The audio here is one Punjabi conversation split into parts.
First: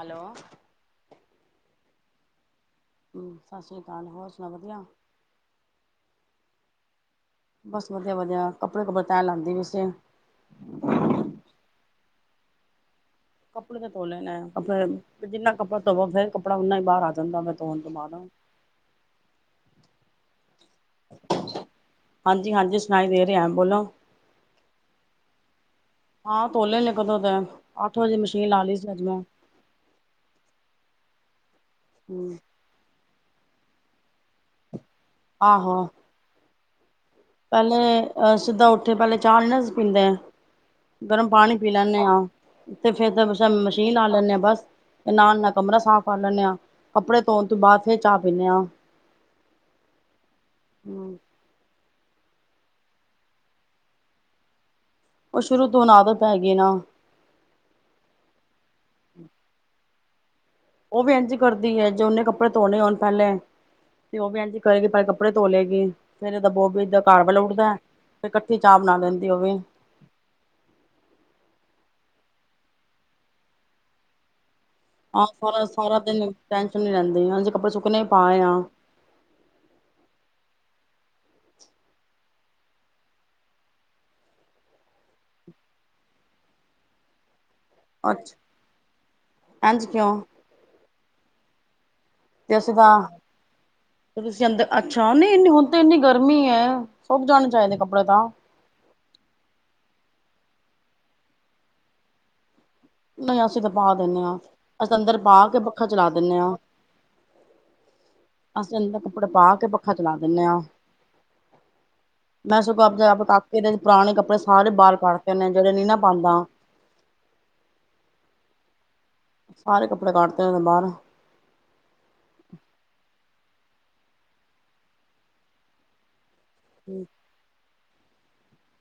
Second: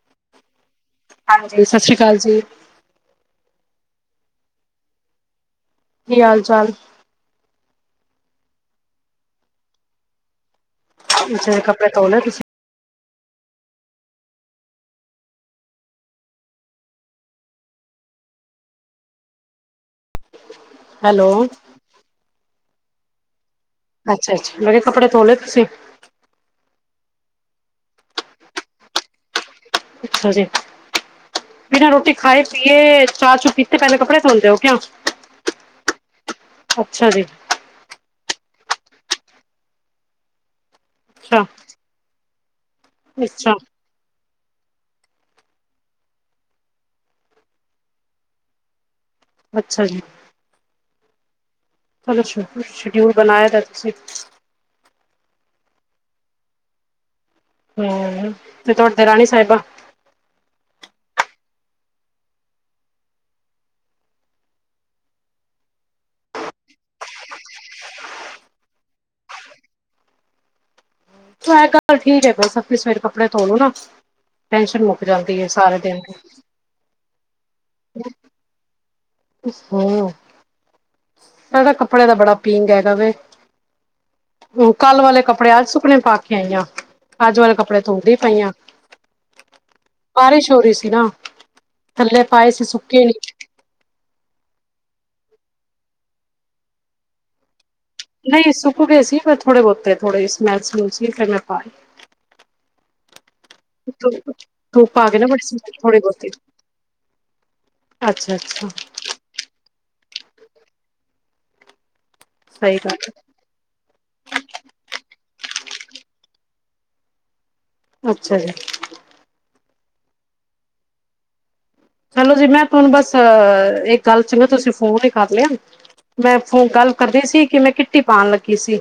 ਹੈਲੋ ਹਾਂਜੀ ਸਾਸਰੀਕਾਲ ਜੀ, ਸਾਸਰੀਕਾਲ ਹੋਰ ਸੁਣਾਓ ਵਧੀਆ ਕੀ ਹਾਲ ਚਾਲ ਬਸ ਵਧੀਆ, ਵਧੀਆ ਕੱਪੜੇ, ਕੁਪੜੇ ਤੈ ਲਾਉਂਦੀ ਪਈ ਸੀ। ਅੱਛੇ, ਕੱਪੜੇ ਤੋ ਲੇ ਤੁਸੀਂ? ਕੱਪੜੇ ਤੇ ਧੋ ਲੈ ਨੇ ਆ ਆਪ ਜਿੰਨਾ ਕੱਪੜਾ ਧੋਵੋ ਫੇਰ ਕੱਪੜਾ ਓਨਾ ਹੀ ਬਾਹਰ ਆ ਜਾਂਦਾ ਧੋਣ ਬਾਅਦ। ਹੈਲੋ? ਹਾਂਜੀ, ਹਾਂਜੀ ਸੁਣਾਈ ਦੇ ਰਿਹਾ। ਬੋਲੋ? ਅੱਛਾ, ਅੱਛਾ ਮੈਂ ਕਿਹਾ ਕੱਪੜੇ ਤੋ ਲੇ ਤੁਸੀਂ? ਹਾਂ ਧੋਲੇ ਨੇ ਕਦੋਂ ਦੇ, ਅੱਠ ਵਜੇ ਮਸ਼ੀਨ ਲਾ ਲਈ ਸੀ। ਅੱਜ ਮੈ ਅੱਛਾ ਜੀ ਬਿਨਾਂ ਰੋਟੀ ਖਾਏ ਵੀਏ ਚਾਰ ਚੋ ਪੀ ਤੇ, ਪਹਿਲੇ ਕੱਪੜੇ ਧੋਂਦੇ ਹੋ ਕਿਆ? ਆਹੋ ਅੱਛਾ ਜੀ। ਪਹਿਲੇ ਸਿੱਧਾ ਉੱਠੇ ਪਹਿਲੇ ਚਾਹ ਨੀ ਨਾ ਸੀ। ਪੀਂਦੇ, ਗਰਮ ਅੱਛਾ ਪਾਣੀ ਪੀ ਲੈਂਦੇ ਹਾਂ। ਤੇ ਫੇਰ ਤਾਂ ਅੱਛਾ ਮਸ਼ੀਨ ਲਾ ਲੈਦੇ ਆ ਬਸ ਨਾਲ ਨਾਲ ਕਮਰਾ ਸਾਫ਼ ਕਰ ਲੈਂਦੇ ਆ, ਕੱਪੜੇ ਧੋਣ ਤੋਂ ਬਾਅਦ ਫਿਰ ਚਾਹ ਪੀਂਦੇ ਹਾਂ। ਅੱਛਾ ਜੀ। [inaudible] ਤੁਡਾ ਸ਼ ਸ਼ਡਿਊਲ ਬਣਾਏ ਦਾ ਤੁਸੀਂ ਉਹ ਸ਼ੁਰੂ ਤੋਂ ਆਦਤ ਪੈਗੀ ਨਾ। ਤੇ ਤੁਹਾਡੀ ਦਰਾਣੀ ਸਾਹਿਬਾਂ ਉਹ ਵੀ ਇੰਝ ਕਰਦੀ ਹੈ ਜੇ ਉਹਨੇ ਕੱਪੜੇ ਧੋਣੇ ਹੋਣ ਪਹਿਲੇ ਤੇ ਉਹ ਵੀਂ ਏਂਜੀ ਕਰੇਗੀ ਪੈਲੇ ਕੱਪੜੇ ਧੋ ਲਏਗੀ ਫੇਰ ਓਂਦਾ ਬੋਬੀ ਏ ਦਾ ਘਰਵਾਲਾ ਉੱਠਦਾ ਐ। ਤੇ ਕੱਠੀ ਚਾਹ ਬਣਾ ਲੈਂਦੀ ਉਹ ਵੀ। ਐ ਗੱਲ ਠੀਕ ਹੈ ਬਈ ਸੱਤੀ ਸਵੇਰੇ ਕੱਪੜੇ ਧੋ ਲੋ ਨਾ ਟੈਸ਼ਨ ਮੁੱਕ ਆਹ ਜਾਂਦੀ ਹੈ ਸਾਰਾ, ਸਾਰੇ ਸਾਰਾ ਦੀ ਦਿਨ ਟੈਸ਼ਨ ਨੀ ਰਹਿੰਦੀ ਹਨ ਜੇ ਕੱਪੜੇ ਸੁੱਕਣੇ ਹੀ ਪਾਏ ਆ। [unintelligible] ਤੁਸੀਂ ਧੋਏ ਹੋ ਕੱਪੜੇ ਦਾ ਬੜਾ ਪੀਂਗ ਹੈਗਾ ਵੇ। ਕੱਲ ਵਾਲੇ ਕੱਪੜੇ, ਅੱਜ ਸੁੱਕਨੇ ਪਾ ਕੇ ਆਈ ਆ ਅੱਜ ਵਾਲੇ ਕੱਪੜੇ ਧੋਂਦੀ ਅੱਛਾ ਪਈਆਂ। ਇੰਝ ਕਿਉਂ ਬਾਰਿਸ਼ ਹੋ ਰਹੀ ਸੀ ਨਾ। ਥੱਲੇ ਪਾਏ ਸੀ ਕਿਸ ਦਾ? ਸੁੱਕੇ ਨੀ ਤੁਸੀਂ ਅੰਦਰ ਅੱਛਾ ਨਹੀਂ, ਨੀ ਹੁਣ ਤੇ ਇੰਨੀ ਗਰਮੀ ਹੈ ਸੁੱਕ ਜਾਣੇ ਚਾਹੀਦੇ ਕੱਪੜੇ ਤਾਂ। ਸੁੱਕ ਗਏ ਸੀ ਥੋੜੇ ਬਹੁਤੇ, ਥੋੜ੍ਹੇ ਸਮੈਲ ਸਮੂਲ ਸੀ ਫਿਰ ਮੈਂ ਪਾ ਆਈ। ਨਹੀਂ ਅਸੀਂ ਤਾਂ ਪਾ ਦਿੰਦੇ ਧੁੱਪ, ਹਾਂ ਅਸੀਂ ਧੁੱਪ ਆ ਅੰਦਰ ਗਈ ਨਾ [unintelligible] ਬੜੇ ਪਾ ਕੇ ਪੱਖਾ ਥੋੜੀ ਚਲਾ ਬਹੁਤੀ। ਦਿੰਦੇ ਹਾਂ ਅੱਛਾ, ਅੱਛਾ। ਅਸੀਂ ਅੰਦਰ ਕੱਪੜੇ ਪਾ ਕੇ ਪੱਖਾ ਚਲਾ ਦਿੰਦੇ ਆਂ ਮੈਂ ਸਹੀ ਸਗੋਂ ਗੱਲ ਆਪ ਏਨਾ ਦੇ ਪੁਰਾਣੇ ਕੱਪੜੇ ਸਾਰੇ ਬਾਹਰ ਕੱਢਤੇ ਨੇ ਜਿਹੜੇ ਨੀ ਨਾ ਪਾਉਂਦਾ। ਅੱਛਾ, ਜੀ। ਸਾਰੇ ਕੱਪੜੇ ਕੱਢਤੇ ਨੇ ਮੈ ਬਾਹਰੋ। ਚਲੋ ਜੀ ਮੈਂ ਤੁਹਾਨੂੰ ਬਸ ਇੱਕ ਗੱਲ ਸੀ ਤੁਸੀਂ ਫੋਨ ਹੀ ਕਰ ਲਿਆ। ਮੈਂ ਫੌ ਗੱਲ ਕਰਦੀ ਸੀ ਕਿ ਮੈਂ ਕਿੱਟੀ ਪਾਉਣ ਲੱਗੀ ਸੀ।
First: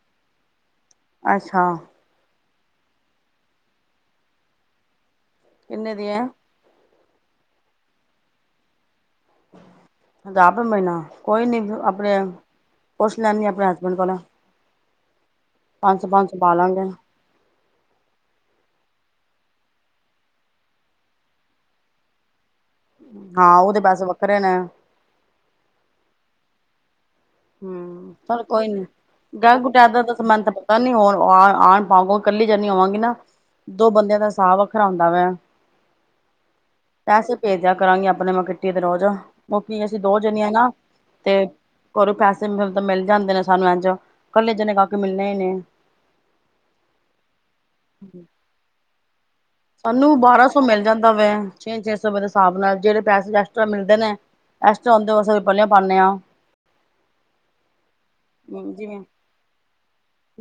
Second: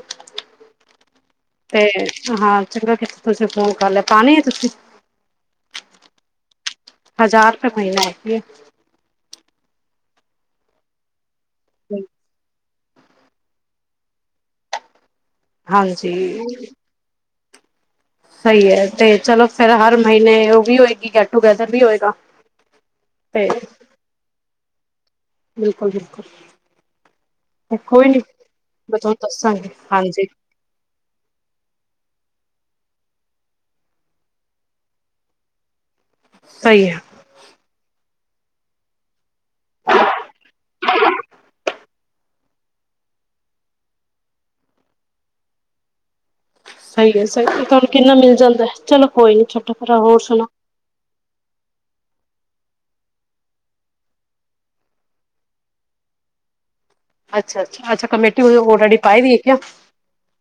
ਅੱਛਾ ਤੇ ਹਾਂ ਚੰਗਾ ਕਿਤਾ ਤੁਸੀਂ ਫੋਨ ਕਰ ਲਿਆ ਪਾਣੀ ਆ ਤੁਸੀਂ? ਕਿੰਨੇ ਦੀ ਆ? ਹਜ਼ਾਰ ਰੁਪਏ, ਮਹੀਨਾ ਹੈਗੀ ਹੇ। ਹਜ਼ਾਰ ਰੁਪਏ ਮਹੀਨਾ ਕੋਈ ਨੀ ਆਪਣੇ ਪੁੱਛ ਲੈਂਦੀ ਆਪਣੇ ਹਸਬੈਂਡ ਕੋਲ। ਪੰਜ ਸੋ, ਹਾਂਜੀ ਪੰਜ ਸੋ ਪਾ ਲਾਂਗੇ। ਸਹੀ ਹੈ ਤੇ ਚਲੋ ਫੇਰ ਹਰ ਮਹੀਨੇ ਉਹ ਵੀ ਹੋਏਗੀ ਗੈਟ, ਟੂਗੇੈਦਰ ਵੀ ਹੋਏਗਾ। ਹਾਂ ਤੇ ਉਹ ਦੇ ਪੈਸੇ ਵੱਖਰੇ ਨੇ। ਬਿਲਕੁਲ -ਬਿਲਕੁਲ। [unintelligible] ਨੀ ਮੈਂ ਤੁਹਾਨੂੰ ਦੱਸਾਂਗੀ ਹਾਂਜੀ ਹੁਣ ਹਾਰ ਪਾਓ ਕੱਲੀ ਜਾਨੀ ਹੋਵਾਂਗੀ ਨਾ। ਦੋ ਬੰਦਿਆਂ ਦਾ ਸਾਬ ਵੱਖਰਾ ਹੁੰਦਾ ਵੇ। ਸਹੀ ਆ। ਪੈਸੇ ਭੇਜ ਦੇਆਂ ਕਰਾਂਗੀ ਆਪਣੇ ਮੈਂ ਕਿੱਟੀ ਤੇ ਰੋਜ ੳਹ ਕੀ ਅਸੀਂ ਦੋ ਜਣੀਆਂ ਹੀ ਆਂ। ਘਰੋਂ ਪੈਸੇ ਮਿਲ ਜਾਂਦੇ ਨੇ ਸਾਨੂੰ ਏਂਜ ਕੱਲੇ ਜਣੇ ਜਾਕੇ ਮਿਲਣੇ ਹੀ ਨੀ। ਸਹੀ ਹੈ ਸਹੀ ਤੁਹਾਨੂੰ ਕਿੰਨਾ ਮਿਲ ਜਾਂਦਾ ਚਲੋ ਕੋਈ ਨੀ ਭਰਾ ਸਾਨੂੰ ਹੋਰ ਸੁਣਾ ਬਾਰਾਂ ਸੌ ਮਿਲ ਜਾਂਦਾ ਵੇ ਛੇ, ਛੇ ਸੌ ਦੇ ਹਿਸਾਬ ਨਾਲ ਜਿਹੜੇ ਪੈਸੇ ਐਕਸਟਰਾ ਮਿਲਦੇ ਨੇ ਐਕਸਟਰਾ ਹੁੰਦੇ ੳਹ ਪਲੀਔ ਪਾਂਦੇ ਹਾਂ। ਅੱਛਾ- ਅੱਛਾ- ਅੱਛਾ ਕਮੇਟੀ ਔਲਰੈਡੀ ਜਿਵੇਂ ਪਾਈ ਦੀ ਏ ਕਿਆ।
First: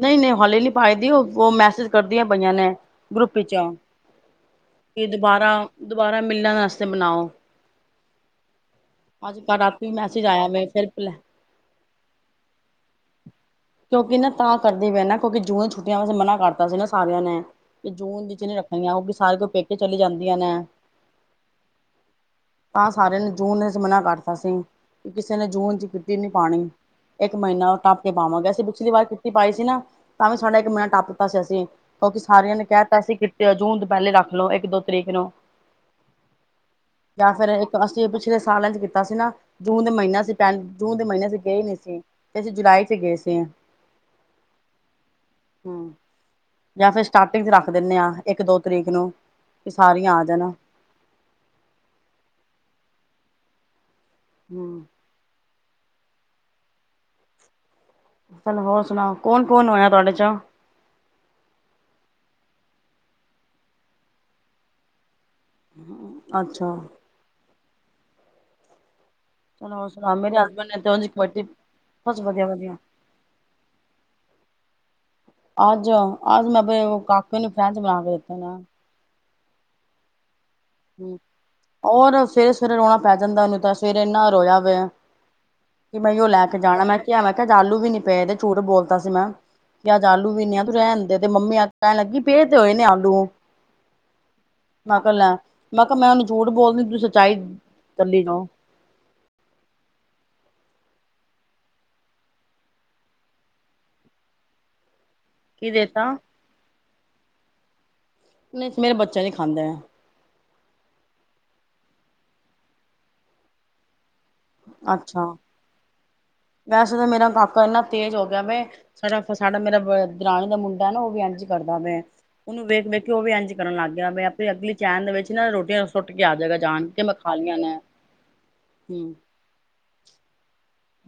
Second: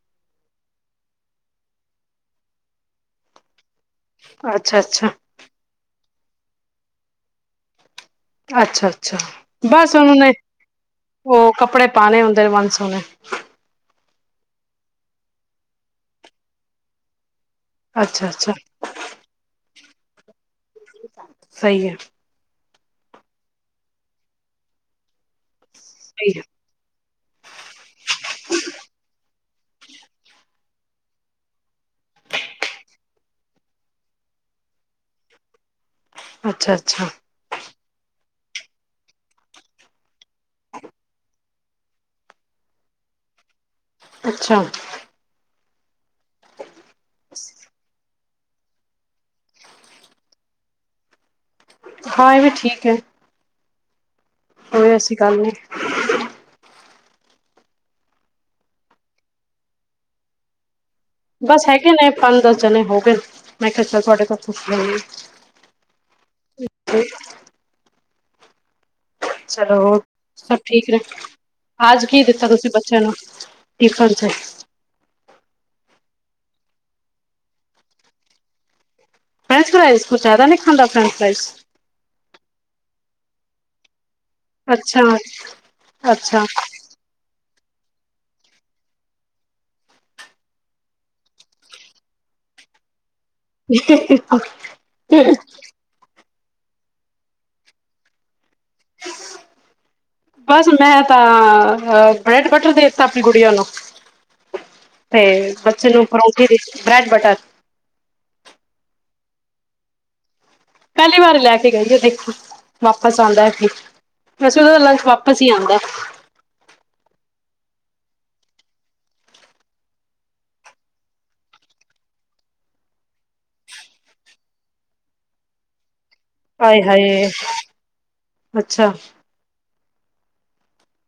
ਨਹੀਂ- ਨਹੀਂ ਹਲੀ ਨੀ ਪਾਈਦੀ ਉਹ ਮੈਸੇਜ ਕਰਦੀਆਂ ਪਈਆਂ ਨੇ ਗਰੁੱਪ ਵਿੱਚ। ਅੱਛਾ ਕਿ ਅੱਛਾ ਦੁਬਾਰਾ -ਦੁਬਾਰਾ ਮਿਲਣ ਵਾਸਤੇ ਬਨਾਓ। ਅੱਛਾ -ਅੱਛਾ ਬਸ ਉਹਨੇ ਵੇ ਫਿਰ ਉਹ ਕੱਪੜੇ ਪਾਣੇ ਹੁੰਦੇ ਨੇ ਵਨ ਸਵੰਨੇ। ਕਿਉਂਕਿ ਤਾਂ ਕਰਦੀ ਪਏ ਨਾ ਕਿਉਂਕਿ ਜੂਨ ਛੁੱਟੀਆਂ ਮਨਾ ਕਰਦਾ ਸੀ ਨਾ ਸਾਰਿਆਂ ਨੇ। ਕਿ ਜੂਨ ਅੱਛਾ ਦੀ ਚਿ ਅੱਛਾ ਰੱਖਣੀਆਂ ਉਹ ਵੀ ਸਾਰ ਕੁ ਪੇਕੇ ਚਲੀ ਜਾਂਦੀਆਂ ਨੇ। ਸਹੀ ਹੈ। ਤਾਂ ਸਾਰਿਆਂ ਨੇ ਜੂਨ ਮਨਾ ਕਰਤਾ ਸੀ ਕਿਸੇ ਨੇ ਜੂਨ ਕਿੱਟੀ ਨੀ ਸਹੀ ਹੈ ਪਾਣੀ। ਇੱਕ ਮਹੀਨਾ ਟੱਪ ਕੇ ਪਾਵਾਂਗੇ ਅਸੀਂ ਪਿਛਲੀ ਵਾਰ ਕਿੱਟੀ ਪਾਈ ਸੀ ਨਾ। ਤਾਂ ਵੀ ਸਾਡਾ ਇੱਕ ਮਹੀਨਾ ਟੱਪ ਦਿੱਤਾ ਸੀ ਅਸੀਂ। ਕਿਉਂਕਿ ਸਾਰਿਆਂ ਨੇ ਕਹਿ ਦਿੱਤਾ ਸੀ ਕਿੱਟੀ ਜੂਨ ਤੋਂ ਪਹਿਲੇ ਰੱਖ ਲਓ ਇੱਕ ਦੋ ਤਰੀਕ ਨੂੰ। ਅੱਛਾ -ਅੱਛਾ। ਜਾਂ ਫੇਰ ਇੱਕ ਅਸੀਂ ਪਿਛਲੇ ਸਾਲਾਂ ਚ ਕੀਤਾ ਸੀ ਨਾ ਜੂਨ ਦੇ ਮਹੀਨਾ ਜੂਨ ਦੇ ਮਹੀਨੇ ਅਸੀ ਗਏ ਨੀ ਸੀ। ਤੇ ਜੁਲਾਈ ਚ ਗਏ ਸੀ। ਅੱਛਾ। ਹਮ, ਜਾਂ ਫੇਰ ਸਟਾਰਟਿੰਗ ਚ ਰੱਖ ਦਿੰਨੇ ਹਾਂ। ਇੱਕ ਦੋ ਤਰੀਕ ਨੂੰ ਵੀ ਸਾਰੀਆਂ ਆ ਜਾਣਾ। ਹਾਂ, ਇਹ ਵੀ ਠੀਕ ਹੈ। ਹਮ ਕੋਈ ਐਸੀ ਗੱਲ ਨਹੀਂ। ਚਲੋ ਹੋਰ ਸੁਣਾਓ ਕੌਣ, ਕੌਣ ਹੋਇਆ ਤੁਹਾਡੇ ਚੋਂ। ਬਸ ਹੈਗੇ ਨੇ ਪੰਜ ਦਸ ਜਣੇ ਹੋ ਗਏ ਨੇ, ਮੈਂ ਕਿਹਾ ਚਲ ਤੁਹਾਡੇ ਤੋਂ ਪੁੱਛ ਲੈਨੀ ਆਂ। ਅੱਛਾ। ਚਲੋ ਹੋਰ, ਸੁਣਾਓ ਮੇਰੇ ਸਭ ਹਸਬੈਂਡ ਠੀਕ ਤੇ ਨੇ। ਉਂਝ ਕਬੱਡੀ ਅੱਜ ਬਸ ਕੀ ਵਧੀਆ ਦਿੱਤਾ ਤੁਸੀਂ ਵਧੀਆ ਬੱਚਿਆਂ ਨੂੰ, ਟਿਫੱਨ ਚ ਅੱਜ- ਅੱਜ ਮੈਂ ਆਪਣੇ ਕਾਕੇ ਨੂੰ ਫਰੈਂਚ ਬਣਾ ਕੇ ਦਿੱਤੇ ਨੇ। ਫ੍ਰੈਂਚ ਫਰਾਈਜ਼ ਕੁੱਛ ਜ਼ਿਆਦਾ ਨਹੀਂ ਖਾਂਦਾ ਫ੍ਰੇਚ ਫਰਾਈਜ਼। ਔਰ ਸਵੇਰੇ- ਸਵੇਰੇ ਰੋਣਾ ਪੈ ਜਾਂਦਾ ਉਹਨੂੰ ਤਾਂ ਸਵੇਰੇ ਇਨਾ ਰੋਇਆ ਵੇ ਅੱਛਾ ਕਿ ਮੈਂ ਇਔ ਅੱਛਾ ਲੈ ਕੇ ਜਾਣਾ ਮੈਂ ਕਿਹਾ ਮੈਂ ਕਿਹਾ ਅੱਜ ਆਲੂ ਵੀ ਨੀ ਪਏ ਦੇ ਝੂਠ ਬੋਲਤਾ ਸੀ ਮੈਂ। ਕਿ, ਅੱਜ ਆਲੂ ਵੀ ਨੀ ਹੈ ਤੂੰ ਰਹਿਣ ਦੇ ਤੇ ਮੰਮੀ ਆ ਕੇ ਕਹਿਣ ਲੱਗੀ ਪਏ ਤੇ ਹੋਏ ਨੇ ਆਲੂ ਹ, ਹ, ਹ, ਮੈਂ ਕਿਹਾ ਲੈ ਅਹ। ਮੈਂ ਕਿਹਾ, ਮੈਂ ਉਹਨੂੰ ਝੂਠ ਬੋਲਦੀ ਤੁ ਸੱਚਾਈ ਤੱਲੀ ਦੋ। [inaudible] ਬਸ ਮੈਂ ਤਾਂ ਬ੍ਰੈਡ ਬੱਟਰ ਦੇ ਦਿੱਤਾ ਆਪਣੀ ਗੁੜੀਆਂ ਨੂੰ। [inaudible] ਤੇ ਕੀ ਬੱਚੇ ਨੂੰ ਦੇਤਾ ਪਰੋਂਠੀ ਦੀ ਬ੍ਰੈਡ ਬਟਰ ਨਹੀਂ ਮੇਰੇ ਬੱਚੇ ਨੀ ਖਾਂਦੇ। ਪਹਿਲੀ ਵਾਰੀ ਲੈ ਕੇ ਗਈ ਏ ਦੇਖੀ ਵਾਪਸ ਆਂਦਾ ਕਿ ਵੈਸੇ ਉਹਦਾ ਲੰਚ ਅੱਛਾ ਵਾਪਸ ਹੀ ਆਂਦੈ। ਵੈਸੇ ਤੇ ਮੇਰਾ ਕਾਕਾ ਇਨਾ ਤੇਜ਼ ਹੋ ਗਿਆ ਵੇ ਸਾਡਾ, ਸਾਡਾ ਮੇਰਾ ਦਰਾਣੀ ਦਾ ਮੁੰਡਾ ਨਾ ਉਹ ਵੀ ਇੰਝ ਕਰਦਾ ਵੇ। ਉਹਨੂੰ ਵੇਖ, ਵੇੱਖ ਕੇ ਉਹ ਵੀ ਇੰਝ ਕਰਨ ਲੱਗ ਗਿਆ ਵੇ ਆਪਣੀ ਅਗਲੀ ਚੈਨ ਦੇ ਵਿੱਚ ਨਾ ਰੋਟੀਆਂ ਸੁੱਟ ਕੇ ਆ ਜਾਏਗਾ ਆਏ ਜਾਣ ਕੇ ਮੈਂ ਹਾਏ ਖਾ ਲਿਆ ਨੇ। ਅੱਛਾ ਹਮ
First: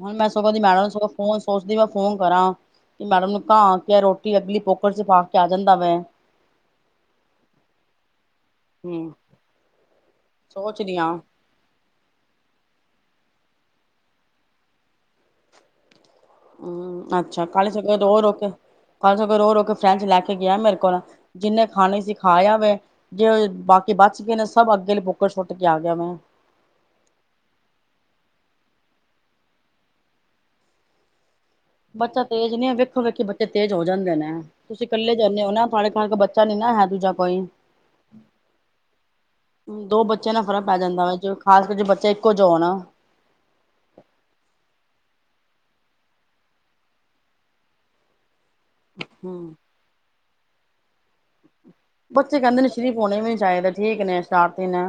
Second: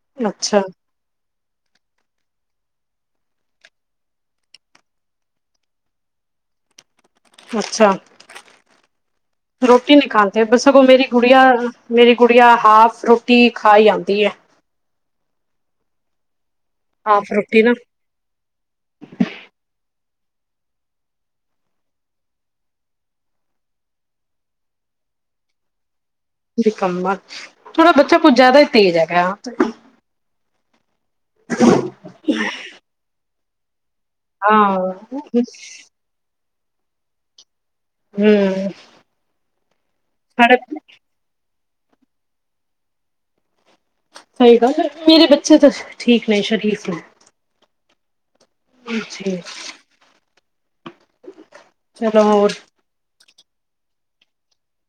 ਹੁਣ ਮੈਂ ਸਗੋ ੳਦੀ ਅੱਛਾ ਮੈਡਮ ਨੂੰ ਸਗੋ ਫੋਨ ਸੋਚਦੀ ਮੈਂ ਫੋਨ ਕਰਾਂ ਕਿ ਮੈਡਮ ਨੂੰ ਕਾਂਹ ਕੇ ਰੋਟੀ ਅਗਲੀ ਪੋਕਟ ਚ ਪਾ ਕੇ ਆ ਜਾਂਦਾ ਵੇ। ਅੱਛਾ। ਹਮ ਰੋਟੀ ਨਹੀਂ ਖਾਦੇ ਸਗੋਂ ਮੇਰੀ ਗੁੜੀਆ ਮੇਰੀ ਗੂੜੀਆਂ ਹਾਫ ਰੋਟੀ ਖਾ ਜਾਂਦੀ ਹੈ ਹਾਫ ਹ ਰੋਟੀ ਕੱਲ ਨਾ ਸਗੋਂ ਰੋ ਰੋ ਕੇ ਕੱਲ ਸਗੋਂ ਰੋ ਰੋ ਕੇ ਉਹ ਰੋ ਕੇ ਫਰੈਂਚ ਲੈ ਕੇ ਗਿਆ ਮੇਰੇ ਕੋਲ ਜਿੰਨੇ ਖਾਣੇ ਖਾ ਆ ਵੈ ਜੇ ਬਾਕੀ ਬਚ ਗਏ ਨੇ ਸਭ ਅੱਗੇ ਬੁੱਕ ਸੁੱਟ ਕੇ ਆ ਗਿਆ ਮੈਂ ਨਿਕੱਮਾ ਥੋੜਾ ਬੱਚਾ ਕੁੱ ਜ਼ਿਆਦਾ ਹੀ ਤੇਜ ਹੈਗੈ। ਬੱਚਾ ਤੇਜ਼ ਨੀ ਹੈ ਵੇਖੋ ਵੇਖੀ ਬੱਚੇ ਤੇਜ਼ ਹੋ ਜਾਂਦੇ ਨੇ ਤੁਸੀਂ ਹਾਂ, ਇਕੱਲੇ ਜਾਂਦੇ ਹੋ ਨਾ ਮ ਹੱਲੇ ਕੋਈ ਬੱਚਾ ਨੀ ਨਾ ਹੈ ਦੂਜਾ ਕੋਈ ਹੂੰ ਦੋ ਬੱਚਿਆਂ ਨਾਲ ਸਾਡੇ ਫਰਕ ਪੈ ਜਾਂਦਾ ਵਾ ਖਾਸ ਕਰ ਜੇ ਬੱਚੇ ਇੱਕੋ ਜੇ ਹੋਣ। ਸਹੀ ਗੱਲ, ਮੇਰੇ ਬੱਚੇ ਤਾਂ ਠੀਕ ਨੇ ਸ਼ਰੀਫ ਨੇ ਹਾਂਜੀ। ਹੂੰ ਚਲੋ ਬੱਚੇ ਹੋਰ ਕਹਿੰਦੇ ਨੇ ਸ਼ਰੀਫ ਹੋਣੇ ਵੀ ਨੀ ਚਾਹੀਦੇ ਠੀਕ ਨੇ ਸ਼ਰਾਰਤੀ ਨੇ।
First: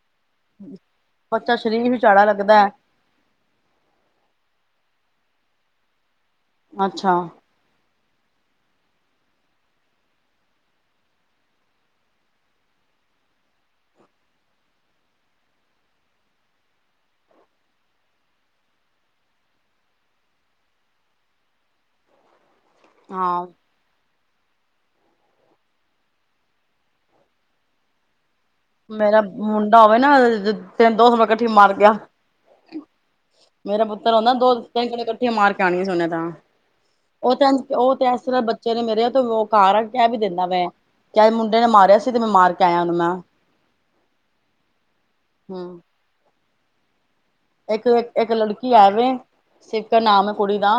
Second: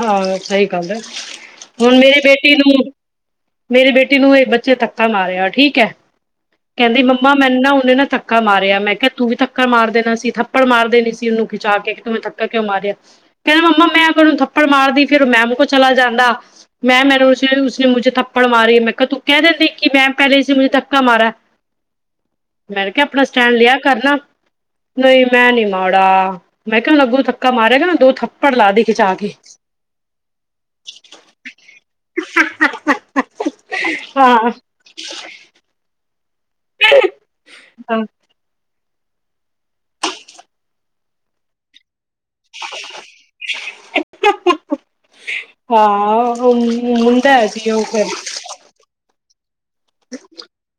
ਹਾਂ ਸਹੀ ਗੱਲ ਏ, ਬੱਚਾ ਸ਼ਰੀਫ ਹੁਣ ਹੀ ਮੇਰੀ ਚੜਾ ਬੇਟੀ ਲੱਗਦਾ ਨੂੰ ਮੇਰੇ ਬੇਟੀ ਨੂੰ ਇਕ ਬੱਚੇ ਧੱਕਾ ਮਾਰਿਆ ਠੀਕ ਹੈ ਕਹਿੰਦੀ ਅੱਛਾ ਮੰਮਾ ਮੈ ਨਾ ਉਹਨੇ ਧੱਕ ਧੱਕਾ ਮਾਰਿਆ, ਮੈਂ ਕਿਹਾ ਤੂੰ ਵੀ ਧੱਕਾ ਮਾਰ ਦੇਣਾ ਸੀ ਥੱਪੜ ਮਾਰ ਦੇਣੀ ਸੀ ਉਹਨੂੰ ਖਿਚਾ ਕੇ ਤੂੰ ਮੈਂਨੂੰ ਧੱਕਾ ਕਿਉਂ ਮਾਰਿਆ। ਕਹਿੰਦੇ ਮੰਮਾ ਮੈਂ ਅਗਰ ੳਨੂੰ ਥੱਪੜ ਮਾਰਦੀ ਫੇਰ ੳਹ ਮੈਮ ਕੋਲ ਚਲਾ ਜਾਂਦਾ ਮੈਂ ਮੈਂ ਉਸੇ ਮੁੇ ਥੱਪੜ ਮਾਰੀ ਮੈਂ ਕਿਹਾ ਤੂੰ ਕਹਿ ਦਿੰਦੀ ਕਿ ਮੈਂ ਪਹਿਲੇ ਇਸੇ ਮੁੇ ਧਥੱਕਾ ਮਾਰਾ ਮੈਂ ਕਿਹਾ ਆਪਣਾ ਹਾਂ ਸਟੈਂਡ ਲਿਆ ਕਰਨਾ ਨਹੀਂ ਮੈਂ ਨੀ ਮਾੜਾ ਮੈਂ ਕਿਹਾ ਅੱਗੂ ਥੱਕਾ ਮਾਰਿਆ ਕਹਿੰ ਦੋ ਥੱਕ ਮੇਰਾ ਮੁੰਡਾ ਹੋਵੇ ਨਾ ਤਿੰਨ ਦੋ ਸਮ ਇਕੱਠੀ ਮਾਰ ਗਿਆ ਮੇਰਾ ਪੁੱਤਰ ਹੁੰਂਦਾ ਹਾਂ ਦੋਿੰਨ ਇਕੱਠੀਆਂ ਮਾਰ ਕੇ ਗਾਣ ਸੁਣਿਆ ਤਾਂ ਉਹ ਤਾਂ ਉਹ ਹਾਂ ਤੇ ਇਸ ਤਰ੍ਹਾਂ ਚਰੇ ਮੇਰੇ ਤੇ ਉਹ ਘਰ ਆ ਕਹਿ ਵੀ ਦਿੰਦਾ ਮੈਂ ਕ ਮੁੰਡੇ ਨੇ ਮਾਰਿਆ ਸੀ ਤੇ ਮੈਂ ਮਾਰ ਕੇ ਆਇਆ ਉਹਨੂੰ ਮੈਂ ਹੂੰ ਹਾਂ ਹੁੰਦਾ ਆ। ਇੱਕ ਇੱਕ ਲੜਕੀ ਆਵੇ ਸਿਦਰ ਨਾਮ ਹੈ ਕੁੜੀ ਦਾ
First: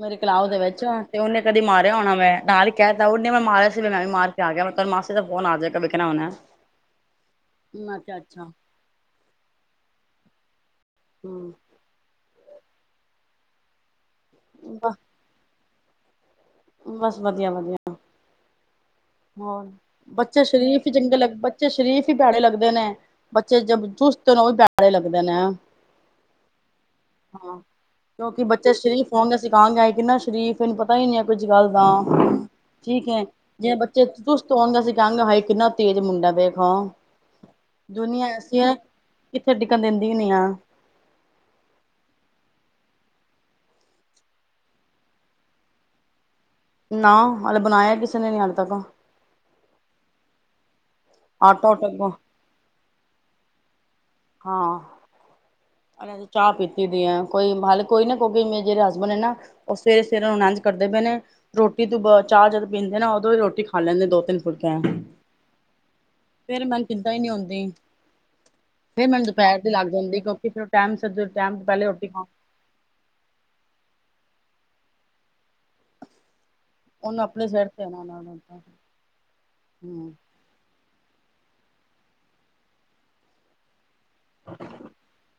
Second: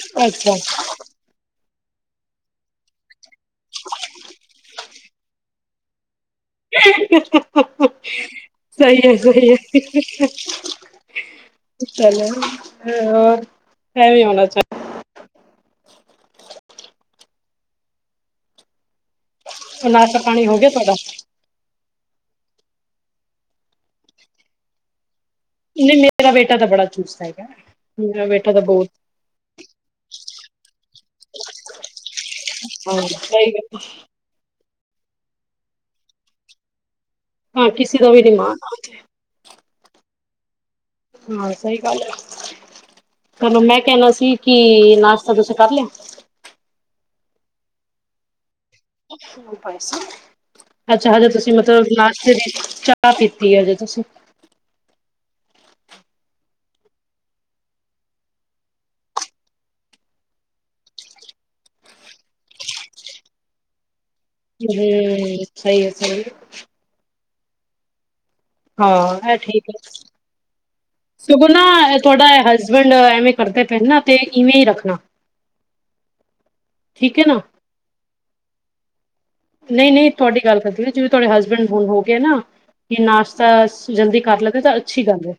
ਮੇਰੀ ਕਲਾਓ ਅੱਛਾ ਦੇ ਵਿੱਚ ਤੇ ਉਹਨੇ ਕਦੀ ਮਾਰਿਆ ਹੋਣਾ ਮੈਂ ਨਾਲ ਹੀ ਕਹਿ ਤ ਉਹਨੇ ਮੈਂ ਮਾਰਿਆ ਸੀ ਵੀ ਮੈਂ ਵੀ ਮਾਰ ਕੇ ਆ ਗਿਆ ਮੈਂ ਤਾਂ ਫੋਨ ਆ ਜਾਏਗਾ ਵੇਖਣਾ ਹਣਾ ਸਹੀ ਹੈ ਸਹੀ ਹੈ ਹਮ ਚ ਹੋਰ ਮੈਂ ਵੀ ਆਉਣਾ ਚਾਹੁੰਦਾ ਵ ਬਸ ਵਧੀਆ ਵਧੀਆ ਹੋ ਨਾਸ਼ਤਾ ਬੱਚਾ ਪਾਣੀ ਹੋ ਗਿਆ ਸ਼ਰੀਫ ਹੀ ਤੁਹਾਡਾ ਚੰਗੇ ਲਗਦੇ ਬੱਚੇ ਸ਼ਰੀਫ ਹੀ ਪੈੜੇ ਲੱਗਦੇ ਨੇ ਬੱਚੇ ਜ ਚੁਸਤ ਨੇ ਉਹ ਵੀ ਪੈੜੇ ਲੱਗਦੇ ਨੇ ਹੈ ਨਹੀਂ ਨਹੀਂ ਮੇਰਾ ਬੇਟਾ ਤਾਂ ਬੜਾ ਚੁਸਤ ਹੈਗਾ ਮੇਰਾ ਕਿਉਂਕਿ ਬੇਟਾ ਤਾਂ ਬੱਚੇ ਬਹੁਤ ਸ਼ਰੀਫ ਹੋਉਣਗੇ ਸਿਖਾਉਣਗੇ ਕਿੰਨਾ ਸ਼ਰੀਫ ਇਹਨੂੰ ਪਤਾ ਹੀ ਨਹੀਂ ਹੈ ਕੁੱਝ ਗੱਲ ਦਾ ਹਾਂ ਠੀਕ ਹੈ ਸਹੀ ਜਿਵੇਂ ਗੱਲ ਬੱਚੇ ਚੁਸਤ ਆਉਂਦਾ ਸੀ ਕਹਾਂਗੇ ਹਾਈ ਕਿੰਨਾ ਤੇਜ਼ ਮੁੰਡਾ ਵੇ ਖਾਓ ਹਾਂ ਕਿਸੇ ਦਾ ਵੀ ਦੁਨੀਆ ਨੀ ਮਾਣ ਐਸੀ ਹੈ ਕਿੱਥੇ ਟਿਕਣ ਦਿੰਦੀ ਹੀ ਨੀ ਆ ਹਾਂ ਸਹੀ ਗੱਲ ਹੈ ਕਲੂੰ ਮੈਂ ਕਹਿਣਾ ਸੀ ਕਿ ਨਾਸ਼ਤਾ ਤੁਸੀਂ ਕਰ ਲਿਆ ਨਾ ਹਲੇੇ ਬਣਾਇਆ ਕਿਸੇ ਨੇ ਨੀ ਹਜ ਤੱਕ ਅੱਛਾ ਹਜੇ ਤੁਸੀਂ ਆਟਾ ਮਤਲਬ ਉਟਾ ਚਾਹ ਪੀਤੀ ਆ ਜ ਤੁਸੀਂ ਹਾਂ, ਚਾਹ ਪੀਤੀ ਦੀ ਆ ਕੋਈ ਹਲੇ ਕੋਈ ਨਾ ਕੋਈ ਮ ਜਿਹੜੇ ਹਸਬੈਂਡ ਨਾ, ਉਹ ਸਵੇਰੇ ਸਵੇਰੇ ਨੂੰ ਲੰਚ ਕਰਦੇ ਪਏ ਨੇ ਰੋਟੀ ਤੋਂ ਚਾਹ ਜਦੋਂ ਪੀਂਦੇ ਨਾ ਉਦੋਂ ਰੋਟੀ ਖਾ ਲੈਂਦੇ ਦੋ ਤਿੰਨ, ਫੁਲਕਿਆਂ ਹੂੰ, ਸਹੀ ਹੈ ਸਹੀ, ਫੇਰ ਮੈਨੂੰ ਚਿੰਤਾ ਹੀ ਨੀ ਆਉਂਦੀ, ਫੇਰ ਮੈਨੂੰ ਹਾਂ ਇਹ ਦੁਪਹਿਰ ਠੀਕ ਤੇ ਲੱਗ ਹੈ ਜਾਂਦੀ ਕਿਉਂ ਟਾਇਮ ਸਰ ਸਗੋਂ ਟਾਇਮ ਨਾ ਪਹਿਲੇੇ ਰੋਟੀ ਪਾ, ਤੁਹਾਡਾ ਹਸਬੈਂਡ ਐਮ ਏ ਕਰਦਾ ਪਹਿਲਾ ਤੇ ਵੇ ਹੀ ਰੱਖਣਾ, ਠੀਕ ਉਹਨੂੰ ਹੈ ਨਾ ਆਪਣੇ ਸਿਰ ਨਹੀਂ ਨਹੀਂ [unintelligible] ਤੁਹਾਡੀ ਗੱਲ ਕਰਦੀ ਜਿਵੇਂ ਤੁਹਾਡੇ ਹਸਬੈਂਡ ਹੁਣ ਹੋ ਗਏ ਨਾ, ਕੀ ਨਾਸ਼ਤਾ ਜਲਦੀ ਕਰ ਲਦੇ ਤਾਂ ਅੱਛੀ ਗੱਲ ਹੈ।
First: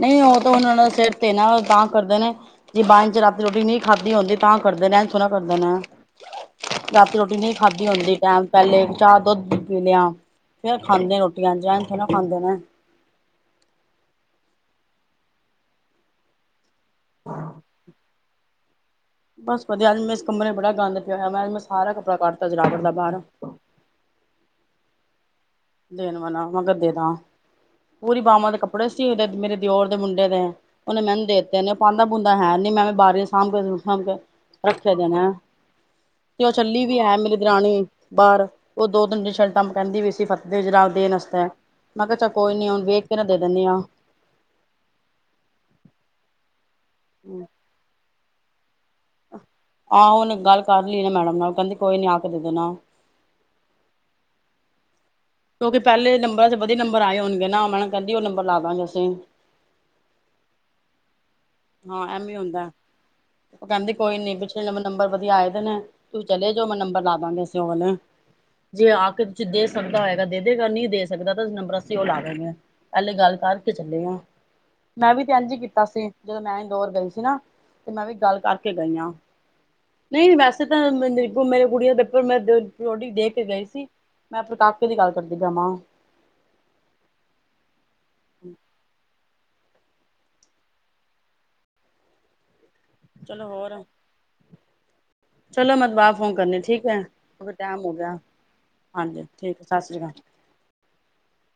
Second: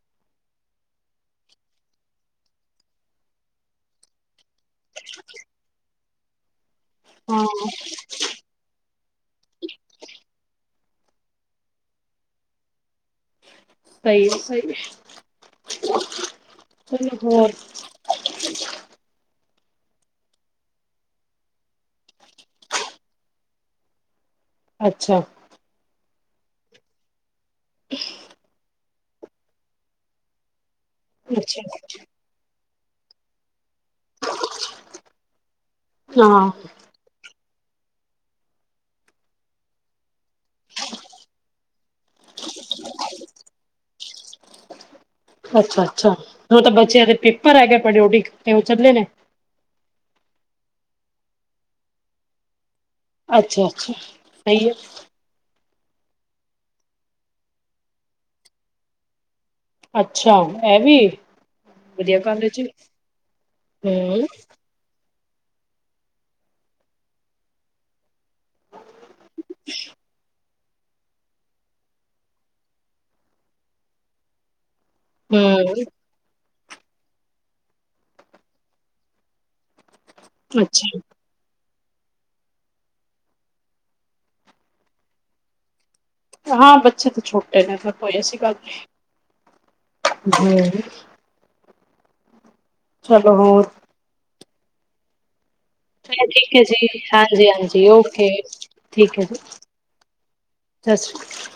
ਨਹੀਂ ਉਹ ਤਾਂ ਹੁਣ ਉਹ ਦਾ ਸਿਰ ਤੇ ਨਾ ਤਾਂ ਕਰਦੇ ਨੇ, ਜੇ ਬਾਂ ਚ ਰਾਤੀ ਰੋਟੀ ਨਹੀਂ ਖਾਧੀ ਹੁੰਦੀ, ਤਾਂ ਕਰਦੇ ਨੇ ਸੋਹਣਾ ਕਰਦੇ ਨੇ ਰਾਤੀ ਰੋਟੀ ਹਾਂ ਨਹੀਂ ਖਾਧੀ ਹੁੰਦੀ ਟਾਈਮ, ਪਹਿਲੇ ਚਾਹ ਦੁੱਧ ਪੀ ਲਿਆ, ਫਿਰ ਖਾਂਦੇ ਰੋਟੀਆਂ [unintelligible] ਨਾ ਖਾਂਦੇ ਨੇ, ਸਹੀ ਹੈ ਸਹੀ, ਹੈ ਹੋਰ, [inaudible] ਬਸ ਵਧੀਆ ਅੱਜ ਮੈਂ ਇਸ ਕਮਰੇ ਬੜਾ ਗੰਦ ਪਿਆਇਆ ਅੱਜ ਮੈਂ ਸਾਰਾ ਕੱਪੜਾ ਕੱਢ ਦਿੱਤਾ ਜਰਾਵਰ ਦਾ ਬਾਹਰ, ਅੱਛਾ। ਦੇਣ ਵਾਲਾ ਨਾ ਮੈਂ ਕਿਹਾ ਦੇ ਦਾ ਪੂਰੀ ਬਵਾਂ ਦੇ ਕੱਪੜੇ ਸੀ ਉਹ ਮੇਰੇ ਦਿਓਰ ਦੇ ਮੁੰਡੇ ਦੇ। ਉਹਨੇ ਮੈਨੂੰ ਦਿੱਤਾ ਅੱਛਾ ਨੇ ਉਹ ਪਾਂਦਾ ਬੂੰਦਾ ਹੈ ਨੀ ਮੈਂ ਬਾਰ ਸਾਂਭ, ਹਾਂ, ਰੱਖਿਆ ਦੇਣਾ, ਤੇ ਹਾਂ ਉਹ ਚੱਲੀ, ਵੀ ਹੈ ਮੇਰੀ ਦਰਾਣੀ ਬਾਹਰ ਉਹ ਦੋ ਤਿੰਨ ਦਿਨ ਸ਼ਰਟਾਂ ਕਹਿੰਦੀ ਵੀ ਸੀ ਫ ਦੇਜਰਾਤ ਦੇਣ ਵਸਤੇ ਮੈਂ ਕਿਹਾ ਚ ਕੋਈ ਨੀ ਹੁਣ ਵੇਖ ਕੇ ਨਾ ਦੇ ਦਿੰਦੀ ਆ, ਅੱਛਾ-ਅੱਛਾ, ਉਹ ਤਾਂ ਬੱਚਿਆਂ ਦੇ ਪੇਪਰ ਹੈਗੇ ਪਰੇਓ ਡੀ ਤੇ ਉਹ ਚੱਲੇ ਨੇ, ਆਹੋ ਹੁਣ ਗੱਲ ਕਰ ਲਈ ਨਾ ਮੈਡਮ ਨਾਲ ਕਹਿੰਦੀ ਕੋਈ ਨੀ ਆ ਕੇ ਦੇ ਦੇਣਾ। ਅੱਛਾ-ਅੱਛਾ, ਸਹੀ ਹੈ। ਕਿਉਂਕਿ ਪਹਿਲੇ ਨੰਬਰ ਚ ਵਧੀਆ ਨੰਬਰ ਆਏ ਹੋਣਗੇ ਨਾ ਮੈਂ ਨਾ ਕਹਿੰਦੀ ਉਹ ਨੰਬਰ ਲਾਵਾਂ ਅਸੀਂ। ਅੱਛਾ, ਇਹ ਵੀ, ਹਾਂ ਵਧੀਆ ਐਵੇਂ ਗੱਲ ਆ ਜੀ, ਹੂੰ। ਪਹਿਲੇ ਨੰਬਰ ਵਧੀਆ ਆਏ ਦੇ ਨੇ ਤੂੰ ਚਲੇ ਜਾ ਮੈਂ ਨੰਬਰ ਲਾ ਦਾਂਦੇ ਅ ਉਹ ਜੇ ਆ ਕੇ ਤੁਸੀਂ ਦੇ ਸਕਦਾ ਹੋ, ਦੇ ਦੇਗਾ ਨਹੀਂ ਦੇ ਸਕਦਾ ਤਾਂ ਨੰਬਰ ਅਸੀਂ ਉਹ ਲਾ ਦੇ ਗੇ, ਪਹਿਲੇ ਗੱਲ ਕਰਕੇ ਚੱਲੇ ਹਾਂ। ਮੈਂ ਵੀ ਤੇ ਇੰਝ ਹੀ ਕੀਤਾ ਹਮ ਸੀ ਜਦੋਂ ਮੈਂ ਇੰਦੋਰ ਗਈ ਸੀ ਨਾ ਤੇ ਮੈਂ ਵੀ ਗੱਲ ਕਰਕੇ ਗਈ ਹਾਂ, ਨਹੀਂ ਵੈਸੇ ਤਾਂ ਅੱਛਾ ਮੇਰੇ ਕੁੜੀਆਂ ਦੇ ਪੇਪਰ ਮੈਂ [unintelligible] ਦੇਖ ਕੇ ਗਈ ਸੀ ਮੈਂ ਪਤਾ ਕਿਦੀ ਗੱਲ ਕਰਦੀ ਪੈ ਮਾ, ਹਾਂ, ਬੱਚੇ ਤਾਂ ਛੋਟੇ ਨੇ ਫਿਰ ਕੋਈ ਐਸੀ ਗੱਲ ਨਹੀਂ, ਹੂੰ। ਚਲੋ ਬਹੁਤ, ਚਲੋ ਮੈਂ ਦੁਬਾਰਾ ਫੋਨ ਕਰਨੀ ਠੀਕ ਜੀ, ਹੈ, ਟੈਮ ਹਾਂਜੀ-ਹਾਂਜੀ ਹੋ ਗਿਆ, ਓਕੇ, ਹਾਂਜੀ ਠੀਕ ਹੈ, ਸਤਿ ਸ਼੍ਰੀ ਅਕਾਲ। ਸਤਿ ਸ਼੍ਰੀ ਅਕਾਲ,